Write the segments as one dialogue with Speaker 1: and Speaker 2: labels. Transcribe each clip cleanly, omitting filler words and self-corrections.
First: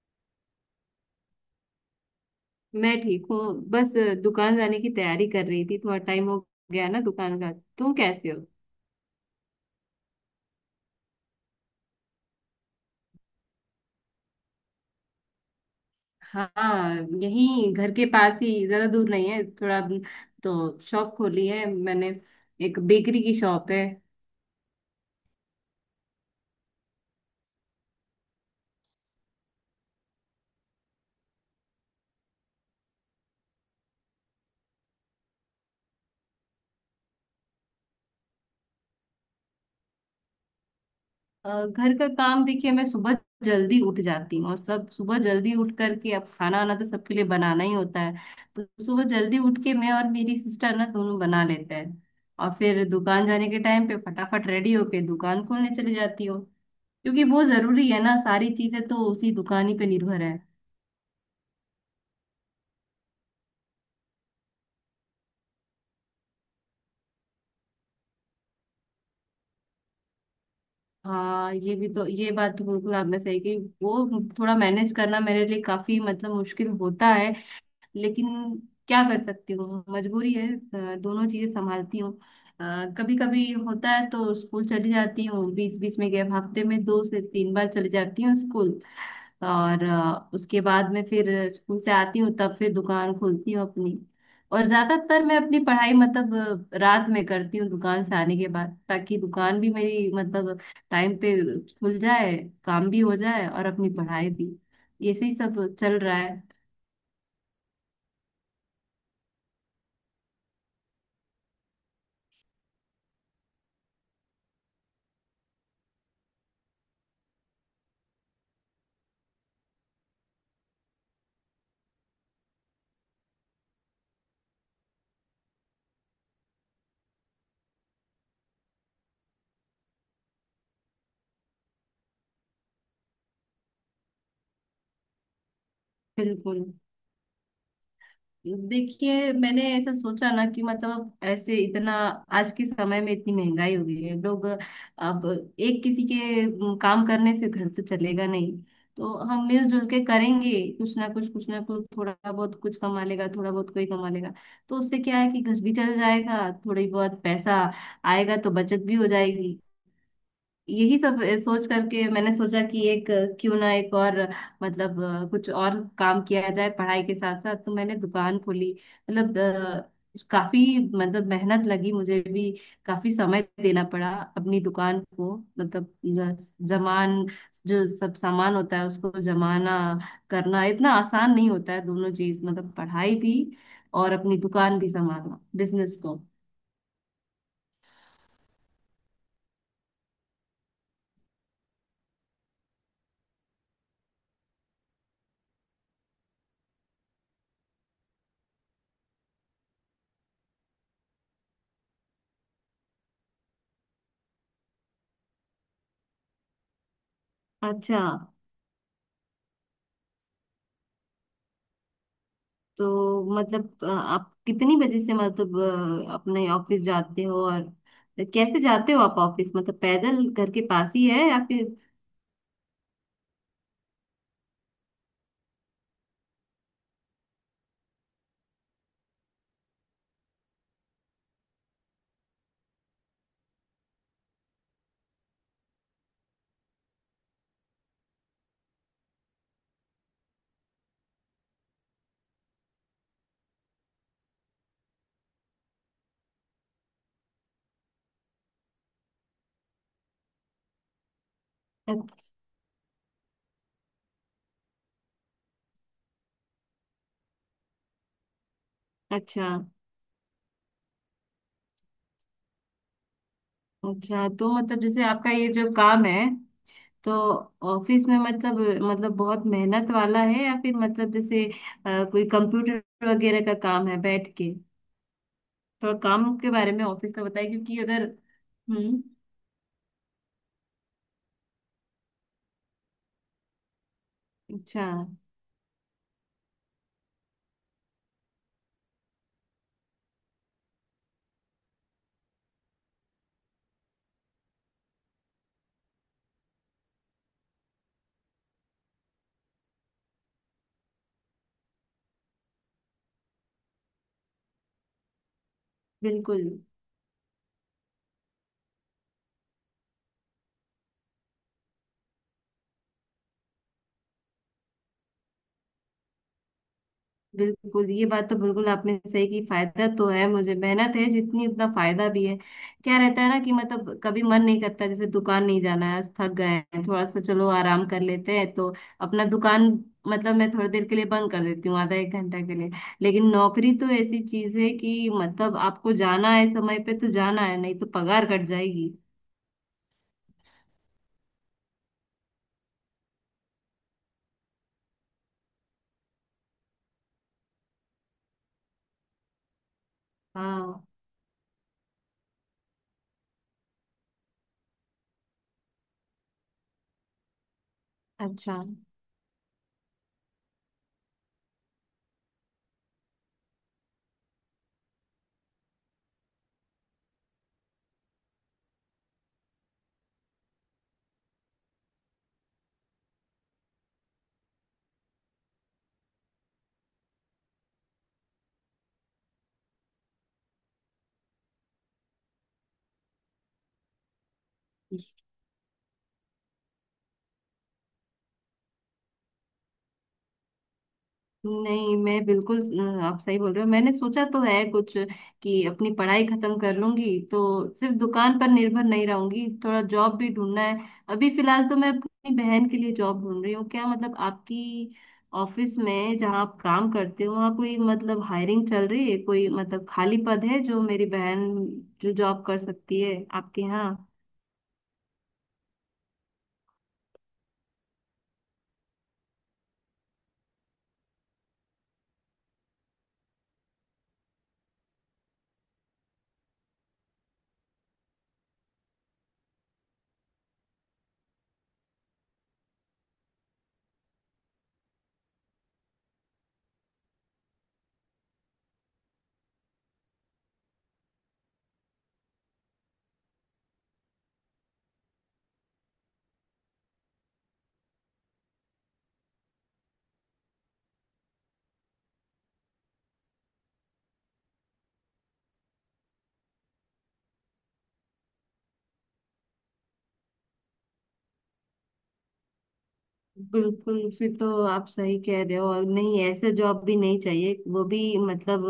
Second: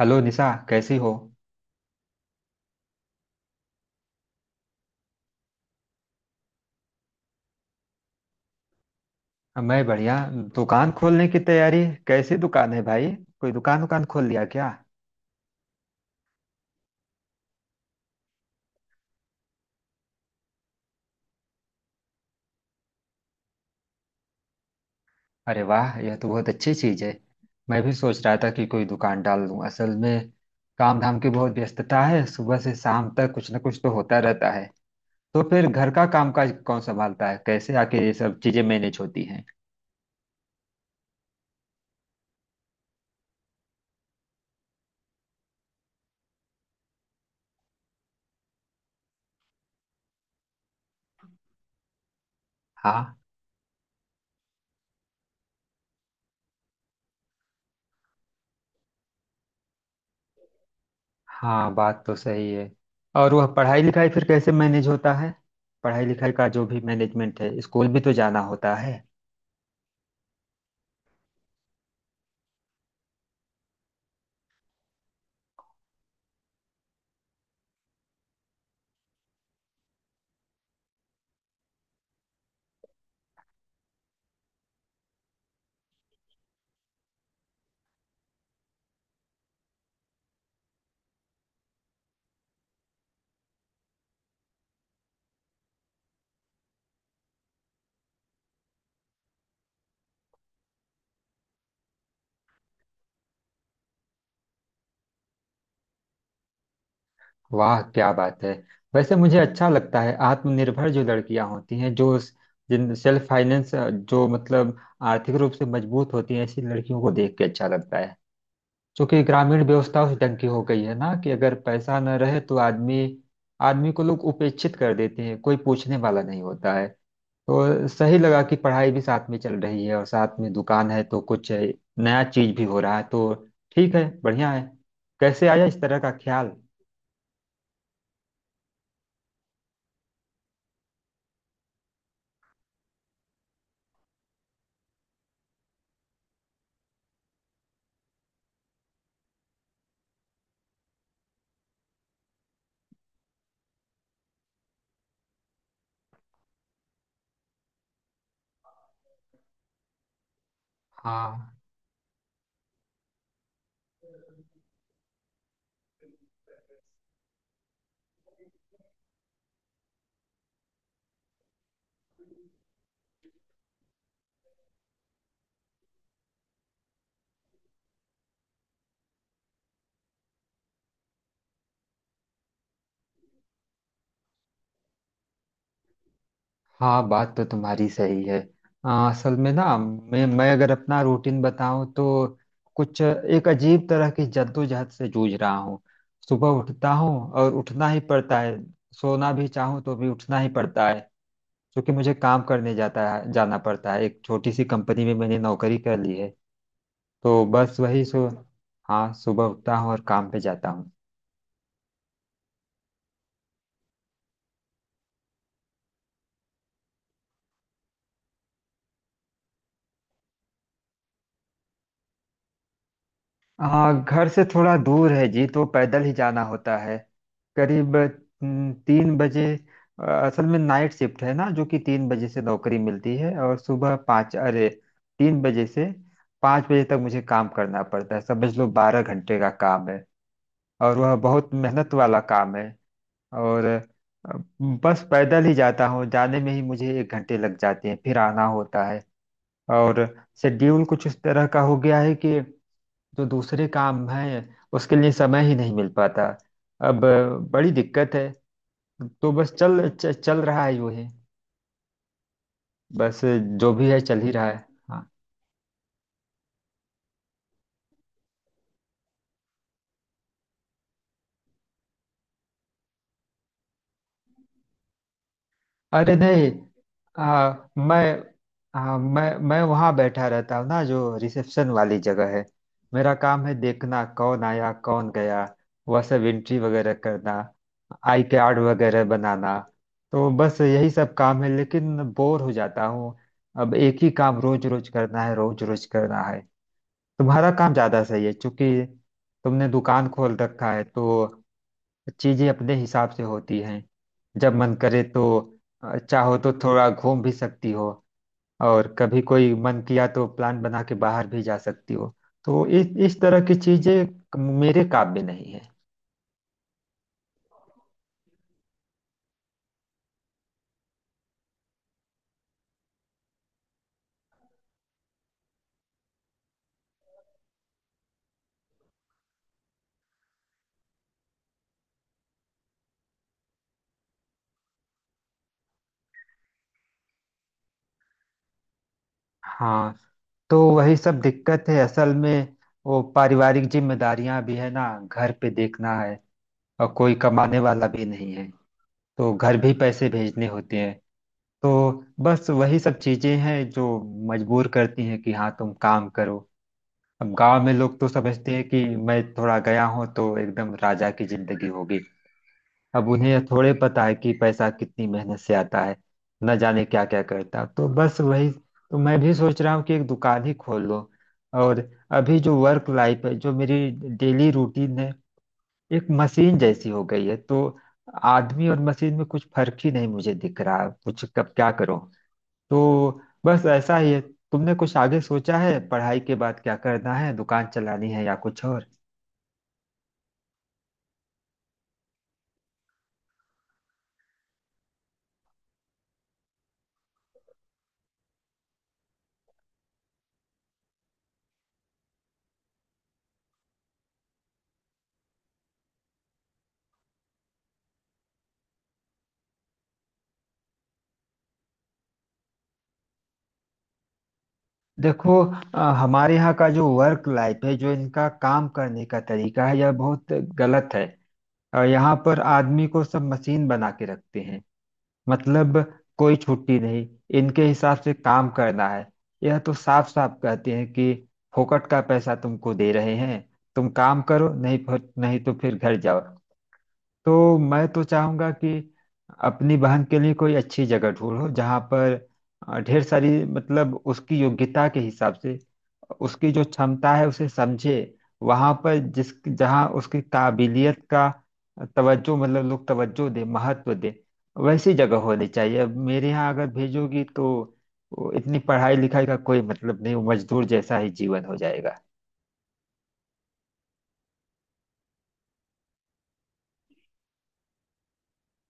Speaker 1: Hello Nisha, कैसी हो।
Speaker 2: मैं ठीक हूँ। बस दुकान जाने की तैयारी कर रही थी। थोड़ा टाइम हो गया ना दुकान का। तुम कैसे हो?
Speaker 1: मैं बढ़िया। दुकान खोलने की तैयारी। कैसी दुकान है भाई। कोई दुकान दुकान खोल लिया क्या।
Speaker 2: हाँ, यही घर के पास ही, ज्यादा दूर नहीं है। थोड़ा तो शॉप खोली है मैंने। एक बेकरी की शॉप है।
Speaker 1: अरे वाह, यह तो बहुत अच्छी चीज है। मैं भी सोच रहा था कि कोई दुकान डाल लूं असल में। काम धाम की बहुत व्यस्तता है, सुबह से शाम तक कुछ ना कुछ तो होता रहता है। तो फिर घर का कामकाज कौन संभालता है, कैसे आके ये सब चीजें मैनेज होती हैं।
Speaker 2: घर का काम देखिए, मैं सुबह जल्दी उठ जाती हूँ और सब सुबह जल्दी उठ करके अब खाना वाना तो सबके लिए बनाना ही होता है। तो सुबह जल्दी उठ के मैं और मेरी सिस्टर ना दोनों बना लेते हैं। और फिर
Speaker 1: हाँ।
Speaker 2: दुकान जाने के टाइम पे फटाफट रेडी होके दुकान खोलने चली जाती हूँ। क्योंकि वो जरूरी है ना, सारी चीजें तो उसी दुकान ही पे निर्भर है।
Speaker 1: हाँ, बात तो सही है। और वह पढ़ाई लिखाई फिर कैसे मैनेज होता है। पढ़ाई लिखाई का जो भी मैनेजमेंट है, स्कूल भी तो जाना होता है।
Speaker 2: हाँ, ये भी तो, ये बात तो बिल्कुल आपने सही की। वो थोड़ा मैनेज करना मेरे लिए काफी मतलब मुश्किल होता है। लेकिन क्या कर सकती हूँ, मजबूरी है। दोनों चीजें संभालती हूँ। कभी कभी होता है तो स्कूल चली जाती हूँ, बीच बीच में गैप, हफ्ते में दो से तीन बार चली जाती हूँ स्कूल। और उसके बाद में फिर स्कूल से आती हूँ, तब फिर दुकान खोलती हूँ अपनी। और ज्यादातर मैं अपनी पढ़ाई मतलब रात में करती हूँ, दुकान से आने के बाद। ताकि दुकान भी मेरी मतलब टाइम पे खुल जाए, काम भी हो जाए और अपनी पढ़ाई भी। ऐसे ही सब चल रहा है।
Speaker 1: वाह क्या बात है। वैसे मुझे अच्छा लगता है आत्मनिर्भर जो लड़कियां होती हैं, जो जिन सेल्फ फाइनेंस जो मतलब आर्थिक रूप से मजबूत होती हैं, ऐसी लड़कियों को देख के अच्छा लगता है। क्योंकि ग्रामीण व्यवस्था उस ढंग की हो गई है ना कि अगर पैसा न रहे तो आदमी आदमी को लोग उपेक्षित कर देते हैं, कोई पूछने वाला नहीं होता है। तो सही लगा कि पढ़ाई भी साथ में चल रही है और साथ में दुकान है, तो कुछ है, नया चीज भी हो रहा है, तो ठीक है, बढ़िया है। कैसे आया इस तरह का ख्याल।
Speaker 2: बिल्कुल। देखिए, मैंने ऐसा सोचा ना कि मतलब ऐसे इतना, आज के समय में इतनी महंगाई हो गई है, लोग अब एक किसी के काम करने से घर तो चलेगा नहीं। तो हम मिलजुल के करेंगे। कुछ ना कुछ, कुछ ना कुछ थोड़ा बहुत कुछ कमा लेगा, थोड़ा बहुत कोई कमा लेगा। तो उससे क्या है कि घर भी चल जाएगा, थोड़ी बहुत पैसा आएगा तो बचत भी हो जाएगी। यही सब
Speaker 1: हाँ।
Speaker 2: सोच करके मैंने सोचा कि एक क्यों ना एक और मतलब कुछ और काम किया जाए पढ़ाई के साथ साथ। तो मैंने दुकान खोली। मतलब काफी मतलब मेहनत लगी मुझे भी। काफी समय देना पड़ा अपनी दुकान को। मतलब जमान जो सब सामान होता है उसको जमाना करना, इतना आसान नहीं होता है। दोनों चीज मतलब पढ़ाई भी और अपनी दुकान भी संभालना, बिजनेस को।
Speaker 1: हाँ, बात तो तुम्हारी सही है। असल में ना मैं अगर अपना रूटीन बताऊं तो कुछ एक अजीब तरह की जद्दोजहद से जूझ रहा हूँ। सुबह उठता हूँ और उठना ही पड़ता है। सोना भी चाहूँ तो भी उठना ही पड़ता है। क्योंकि मुझे काम करने जाता है, जाना पड़ता है। एक छोटी सी कंपनी में मैंने नौकरी कर ली है। तो बस
Speaker 2: अच्छा,
Speaker 1: वही सो। हाँ, सुबह उठता हूँ और काम पे जाता हूँ।
Speaker 2: तो मतलब आप कितनी बजे से मतलब अपने ऑफिस जाते हो? और कैसे जाते हो आप ऑफिस? मतलब पैदल, घर के पास ही है, या फिर?
Speaker 1: हाँ घर से थोड़ा दूर है जी, तो पैदल ही जाना होता है। करीब 3 बजे। असल में नाइट शिफ्ट है ना, जो कि 3 बजे से नौकरी मिलती है और सुबह 5, अरे, 3 बजे से 5 बजे तक मुझे काम करना पड़ता है। समझ लो 12 घंटे का काम है। और वह बहुत मेहनत वाला काम है। और बस पैदल ही जाता हूँ, जाने में ही मुझे 1 घंटे लग जाते हैं, फिर आना होता है। और शेड्यूल कुछ इस तरह का हो गया है
Speaker 2: अच्छा।
Speaker 1: कि जो दूसरे काम है उसके लिए समय ही नहीं मिल पाता। अब बड़ी दिक्कत है। तो
Speaker 2: अच्छा।
Speaker 1: बस चल रहा है यूं ही। बस जो भी है चल
Speaker 2: अच्छा,
Speaker 1: ही रहा
Speaker 2: तो
Speaker 1: है।
Speaker 2: मतलब जैसे
Speaker 1: हाँ।
Speaker 2: आपका ये जो काम है, तो ऑफिस में मतलब मतलब बहुत मेहनत वाला है या फिर मतलब जैसे कोई कंप्यूटर वगैरह का काम है बैठ के? थोड़ा
Speaker 1: अरे
Speaker 2: काम
Speaker 1: नहीं,
Speaker 2: के बारे में ऑफिस का बताइए,
Speaker 1: आ,
Speaker 2: क्योंकि अगर।
Speaker 1: मैं आ,
Speaker 2: हम्म।
Speaker 1: मैं वहाँ बैठा रहता हूँ ना, जो रिसेप्शन वाली जगह है। मेरा काम है देखना कौन आया,
Speaker 2: अच्छा।
Speaker 1: कौन गया। वह सब एंट्री वगैरह करना, आई कार्ड वगैरह बनाना। तो बस यही सब काम है, लेकिन बोर हो जाता हूँ। अब एक ही काम रोज रोज करना है, रोज रोज करना है। तुम्हारा काम ज़्यादा सही है, क्योंकि तुमने दुकान खोल रखा है तो चीजें अपने हिसाब से होती हैं। जब मन करे तो चाहो
Speaker 2: बिल्कुल।
Speaker 1: तो थोड़ा घूम भी सकती हो। और कभी कोई मन किया तो प्लान बना के बाहर भी जा सकती हो। तो इस तरह की चीजें मेरे काबिल नहीं है।
Speaker 2: बिल्कुल ये बात तो बिल्कुल आपने सही की। फायदा तो है, मुझे मेहनत है जितनी उतना फायदा भी है। क्या रहता है ना कि मतलब कभी मन नहीं करता, जैसे दुकान नहीं जाना है आज, थक गए हैं थोड़ा सा, चलो आराम कर लेते हैं, तो अपना दुकान मतलब मैं थोड़ी देर के लिए बंद कर देती हूँ, आधा एक घंटा के लिए। लेकिन नौकरी तो ऐसी चीज है कि मतलब आपको जाना है समय पे तो जाना है, नहीं तो पगार कट जाएगी।
Speaker 1: हाँ। तो वही सब दिक्कत है असल में। वो पारिवारिक जिम्मेदारियां भी है ना, घर पे देखना है। और कोई कमाने वाला भी नहीं है, तो घर भी पैसे भेजने होते
Speaker 2: हाँ।
Speaker 1: हैं। तो बस वही सब चीजें हैं जो मजबूर करती हैं कि हाँ तुम काम करो। अब गांव में लोग तो समझते
Speaker 2: अच्छा।
Speaker 1: हैं कि मैं थोड़ा गया हूँ तो एकदम राजा की जिंदगी होगी। अब उन्हें यह थोड़े पता है कि पैसा कितनी मेहनत से आता है। न जाने क्या क्या करता, तो बस वही तो मैं भी सोच रहा हूँ कि एक दुकान ही खोल लो। और अभी जो वर्क लाइफ है, जो मेरी डेली रूटीन है, एक मशीन जैसी हो गई है। तो आदमी और मशीन में कुछ फर्क ही नहीं मुझे दिख रहा, कुछ कब क्या करो। तो बस ऐसा ही है। तुमने कुछ आगे सोचा है पढ़ाई के बाद क्या करना है, दुकान चलानी है या कुछ और।
Speaker 2: नहीं, मैं बिल्कुल आप सही बोल रहे हो। मैंने सोचा तो है कुछ, कि अपनी पढ़ाई खत्म कर लूंगी तो सिर्फ दुकान पर निर्भर नहीं रहूंगी, थोड़ा जॉब भी ढूंढना है। अभी फिलहाल तो मैं अपनी बहन के लिए जॉब ढूंढ रही हूँ। क्या मतलब आपकी ऑफिस में जहाँ आप काम करते हो, वहाँ कोई मतलब हायरिंग चल रही है? कोई मतलब खाली पद है जो मेरी बहन, जो जॉब कर सकती है आपके यहाँ?
Speaker 1: देखो, हमारे यहाँ का जो वर्क लाइफ है, जो इनका काम करने का तरीका है, यह बहुत गलत है। और यहाँ पर आदमी को सब मशीन बना के रखते हैं। मतलब कोई छुट्टी नहीं, इनके हिसाब से काम करना है। यह तो साफ साफ कहते हैं कि फोकट का पैसा तुमको दे रहे हैं, तुम काम करो नहीं, फिर नहीं तो फिर घर जाओ। तो मैं तो चाहूंगा कि अपनी बहन के लिए कोई अच्छी जगह ढूंढो जहाँ पर ढेर सारी मतलब उसकी योग्यता के हिसाब से, उसकी जो क्षमता है उसे समझे, वहाँ पर जिस जहाँ उसकी काबिलियत का तवज्जो, मतलब लोग तवज्जो दे, महत्व दे, वैसी जगह होनी चाहिए। अब मेरे यहाँ अगर भेजोगी तो वो इतनी पढ़ाई लिखाई का कोई मतलब नहीं, वो मजदूर जैसा ही जीवन हो जाएगा।
Speaker 2: बिल्कुल, फिर तो आप सही कह रहे हो। और नहीं, ऐसे जॉब भी नहीं चाहिए वो भी। मतलब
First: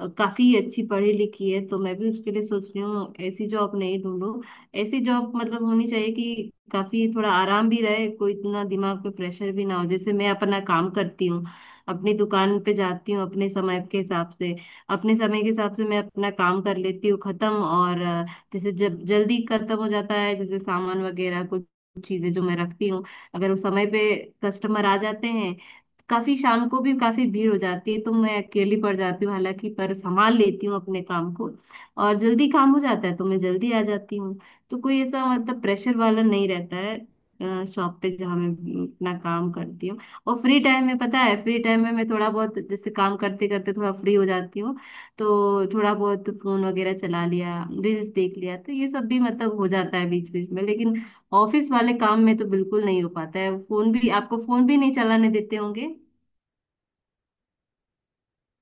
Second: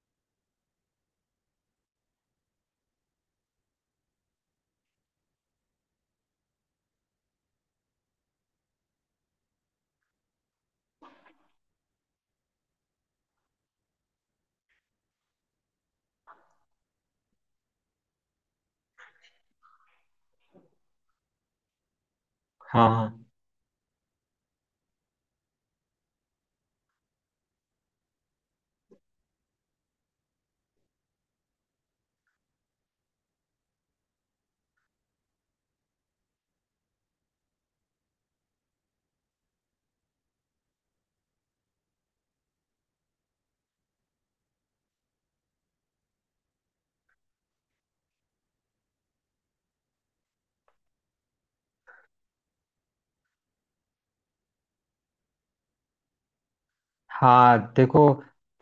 Speaker 2: काफी अच्छी पढ़ी लिखी है, तो मैं भी उसके लिए सोच रही हूँ ऐसी जॉब नहीं ढूंढूं। ऐसी जॉब मतलब होनी चाहिए कि काफी थोड़ा आराम भी रहे, कोई इतना दिमाग पे प्रेशर भी ना हो। जैसे मैं अपना काम करती हूँ, अपनी दुकान पे जाती हूँ अपने समय के हिसाब से, अपने समय के हिसाब से मैं अपना काम कर लेती हूँ खत्म। और जैसे जब जल्दी खत्म हो जाता है, जैसे सामान वगैरह कुछ चीजें जो मैं
Speaker 1: हाँ।
Speaker 2: रखती हूँ,
Speaker 1: हाँ।
Speaker 2: अगर उस समय पे कस्टमर आ जाते हैं, काफी शाम को भी काफी भीड़ हो जाती है, तो मैं अकेली पड़ जाती हूँ हालांकि, पर संभाल लेती हूँ अपने काम को। और जल्दी काम हो जाता है तो मैं जल्दी आ जाती हूँ। तो कोई ऐसा मतलब प्रेशर वाला नहीं रहता है शॉप पे, जहाँ मैं अपना काम करती हूँ। और फ्री टाइम में, पता है, फ्री टाइम में मैं थोड़ा बहुत, जैसे काम करते करते थोड़ा फ्री हो जाती हूँ, तो थोड़ा बहुत फोन वगैरह चला लिया, रील्स देख लिया, तो ये सब भी मतलब हो जाता है बीच बीच में। लेकिन ऑफिस वाले काम में तो बिल्कुल नहीं हो पाता है, फोन भी, आपको फोन भी नहीं चलाने देते होंगे।
Speaker 1: हाँ, देखो,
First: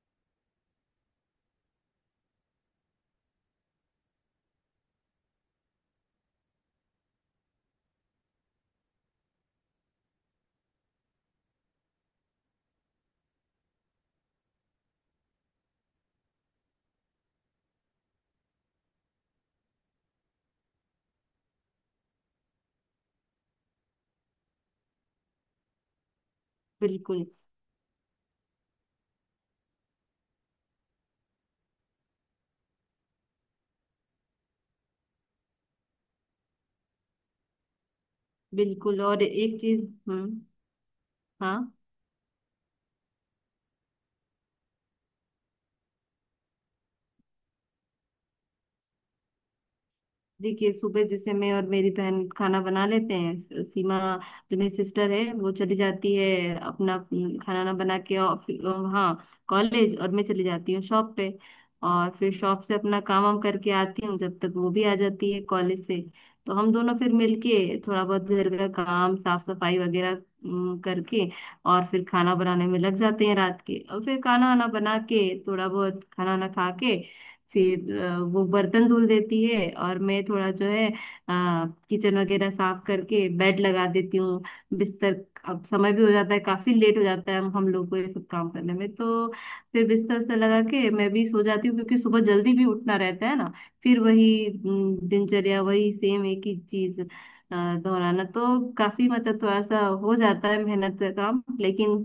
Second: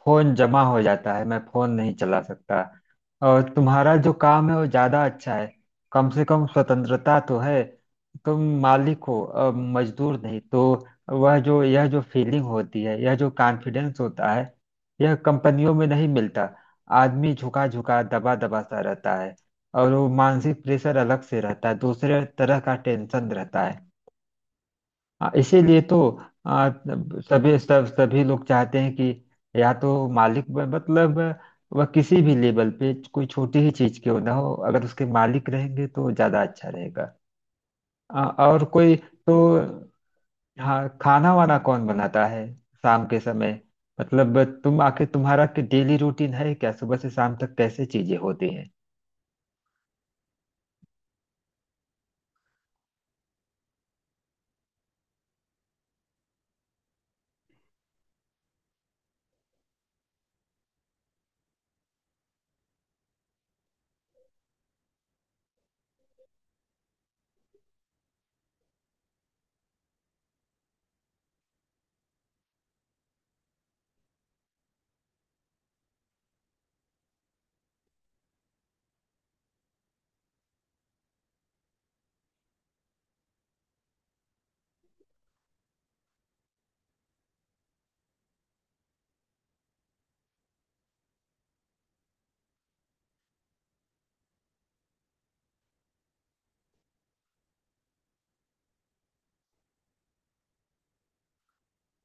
Speaker 1: फोन जमा हो जाता है, मैं फोन नहीं चला सकता। और तुम्हारा जो काम है वो ज्यादा अच्छा है, कम से कम स्वतंत्रता तो है। तुम मालिक हो, अब मजदूर नहीं। तो वह जो यह जो फीलिंग होती है, यह जो कॉन्फिडेंस होता है, यह कंपनियों में नहीं मिलता। आदमी झुका झुका दबा दबा सा रहता है। और वो मानसिक प्रेशर अलग से रहता है, दूसरे तरह का टेंशन रहता है। इसीलिए तो आ,
Speaker 2: बिल्कुल।
Speaker 1: सभी लोग चाहते हैं कि या तो मालिक मतलब वह किसी भी लेवल पे कोई छोटी ही चीज क्यों ना हो, अगर उसके मालिक रहेंगे तो ज्यादा अच्छा रहेगा। और कोई
Speaker 2: बिल्कुल और
Speaker 1: तो
Speaker 2: एक चीज। हम्म।
Speaker 1: हाँ, खाना वाना
Speaker 2: हाँ।
Speaker 1: कौन बनाता है शाम के समय। मतलब तुम आखिर तुम्हारा डेली रूटीन है क्या, सुबह से शाम तक कैसे चीजें होती हैं।
Speaker 2: देखिए, सुबह जैसे मैं और मेरी बहन खाना बना लेते हैं। सीमा जो मेरी सिस्टर है, वो चली जाती है अपना खाना ना बना के हाँ, कॉलेज। और मैं चली जाती हूँ शॉप पे। और फिर शॉप से अपना काम वाम करके आती हूँ, जब तक वो भी आ जाती है कॉलेज से। तो हम दोनों फिर मिलके थोड़ा बहुत घर का काम, साफ सफाई वगैरह करके, और फिर खाना बनाने में लग जाते हैं रात के। और फिर खाना वाना बना के, थोड़ा बहुत खाना वाना खा के, फिर वो बर्तन धुल देती है और मैं थोड़ा जो है किचन वगैरह साफ करके बेड लगा देती हूँ, बिस्तर। अब समय भी हो जाता है काफी लेट हो जाता है हम लोग को ये सब काम करने में। तो फिर बिस्तर उस्तर लगा के मैं भी सो जाती हूँ, क्योंकि सुबह जल्दी भी उठना रहता है ना। फिर वही दिनचर्या, वही सेम एक ही चीज अ, दोहराना, तो काफी मतलब थोड़ा सा हो जाता है मेहनत का काम। लेकिन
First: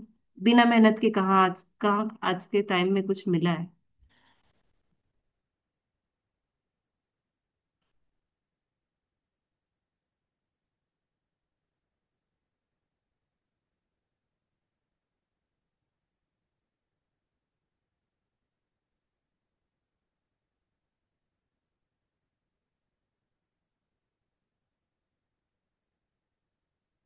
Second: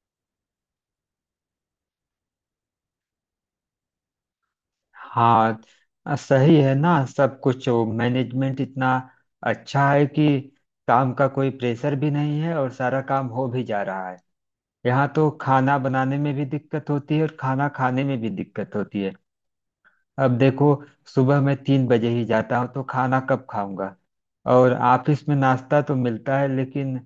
Speaker 2: बिना मेहनत के कहाँ, आज कहाँ आज के टाइम में कुछ मिला है।
Speaker 1: हाँ, सही है ना सब कुछ। मैनेजमेंट इतना अच्छा है कि काम का कोई प्रेशर भी नहीं है, और सारा काम हो भी जा रहा है। यहाँ तो खाना बनाने में भी दिक्कत होती है और खाना खाने में भी दिक्कत होती है। अब देखो, सुबह मैं 3 बजे ही जाता हूँ, तो खाना कब खाऊंगा। और ऑफिस में नाश्ता तो मिलता है लेकिन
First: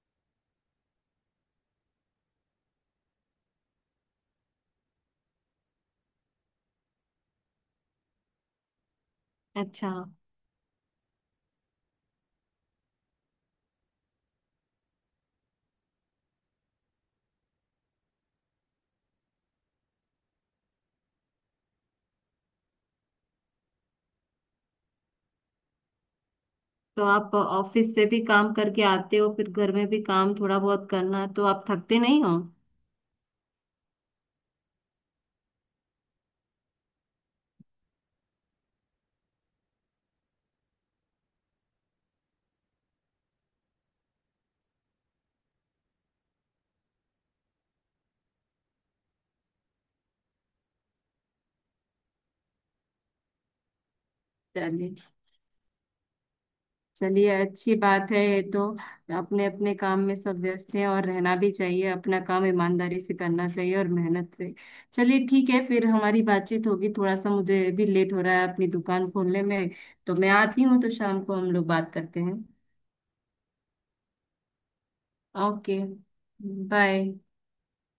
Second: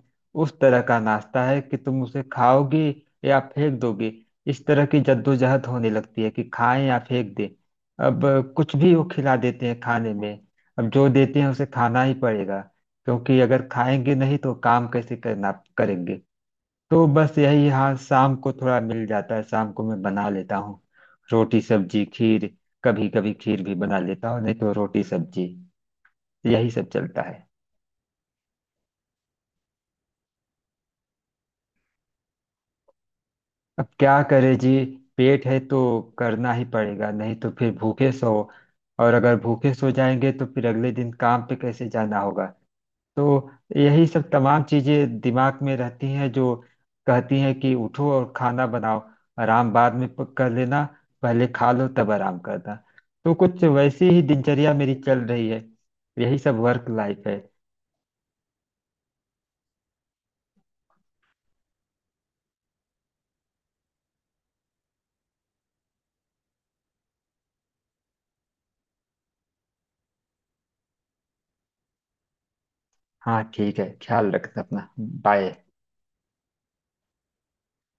Speaker 1: उस तरह का नाश्ता है कि तुम उसे खाओगी या फेंक दोगे। इस तरह की जद्दोजहद होने लगती है कि खाएं या फेंक दें। अब कुछ भी वो खिला देते हैं
Speaker 2: अच्छा,
Speaker 1: खाने में। अब जो देते हैं उसे खाना ही पड़ेगा, क्योंकि अगर खाएंगे नहीं तो काम कैसे करना करेंगे। तो बस यही। हाँ शाम को थोड़ा मिल जाता है, शाम को मैं बना लेता हूँ रोटी सब्जी खीर। कभी कभी खीर भी बना लेता हूँ, नहीं तो रोटी सब्जी, यही सब
Speaker 2: तो
Speaker 1: चलता
Speaker 2: आप
Speaker 1: है।
Speaker 2: ऑफिस से भी काम करके आते हो, फिर घर में भी काम थोड़ा बहुत करना है, तो आप थकते नहीं हो?
Speaker 1: अब क्या करे जी। पेट है तो करना ही पड़ेगा, नहीं तो फिर भूखे सो। और अगर भूखे सो जाएंगे तो फिर अगले दिन काम पे कैसे जाना होगा। तो यही सब तमाम चीजें दिमाग में रहती हैं, जो कहती हैं कि उठो और खाना बनाओ, आराम बाद में कर लेना, पहले खा लो तब आराम करना। तो कुछ वैसी ही दिनचर्या
Speaker 2: चलिए।
Speaker 1: मेरी चल रही है। यही सब वर्क लाइफ
Speaker 2: चलिए,
Speaker 1: है।
Speaker 2: अच्छी बात है ये तो। अपने अपने काम में सब व्यस्त हैं, और रहना भी चाहिए, अपना काम ईमानदारी से करना चाहिए और मेहनत से। चलिए ठीक है, फिर हमारी बातचीत होगी। थोड़ा सा मुझे भी लेट हो रहा है अपनी दुकान खोलने में, तो मैं आती हूँ, तो शाम को हम लोग बात करते हैं।
Speaker 1: हाँ ठीक है, ख्याल रखना अपना, बाय।
Speaker 2: Okay, bye.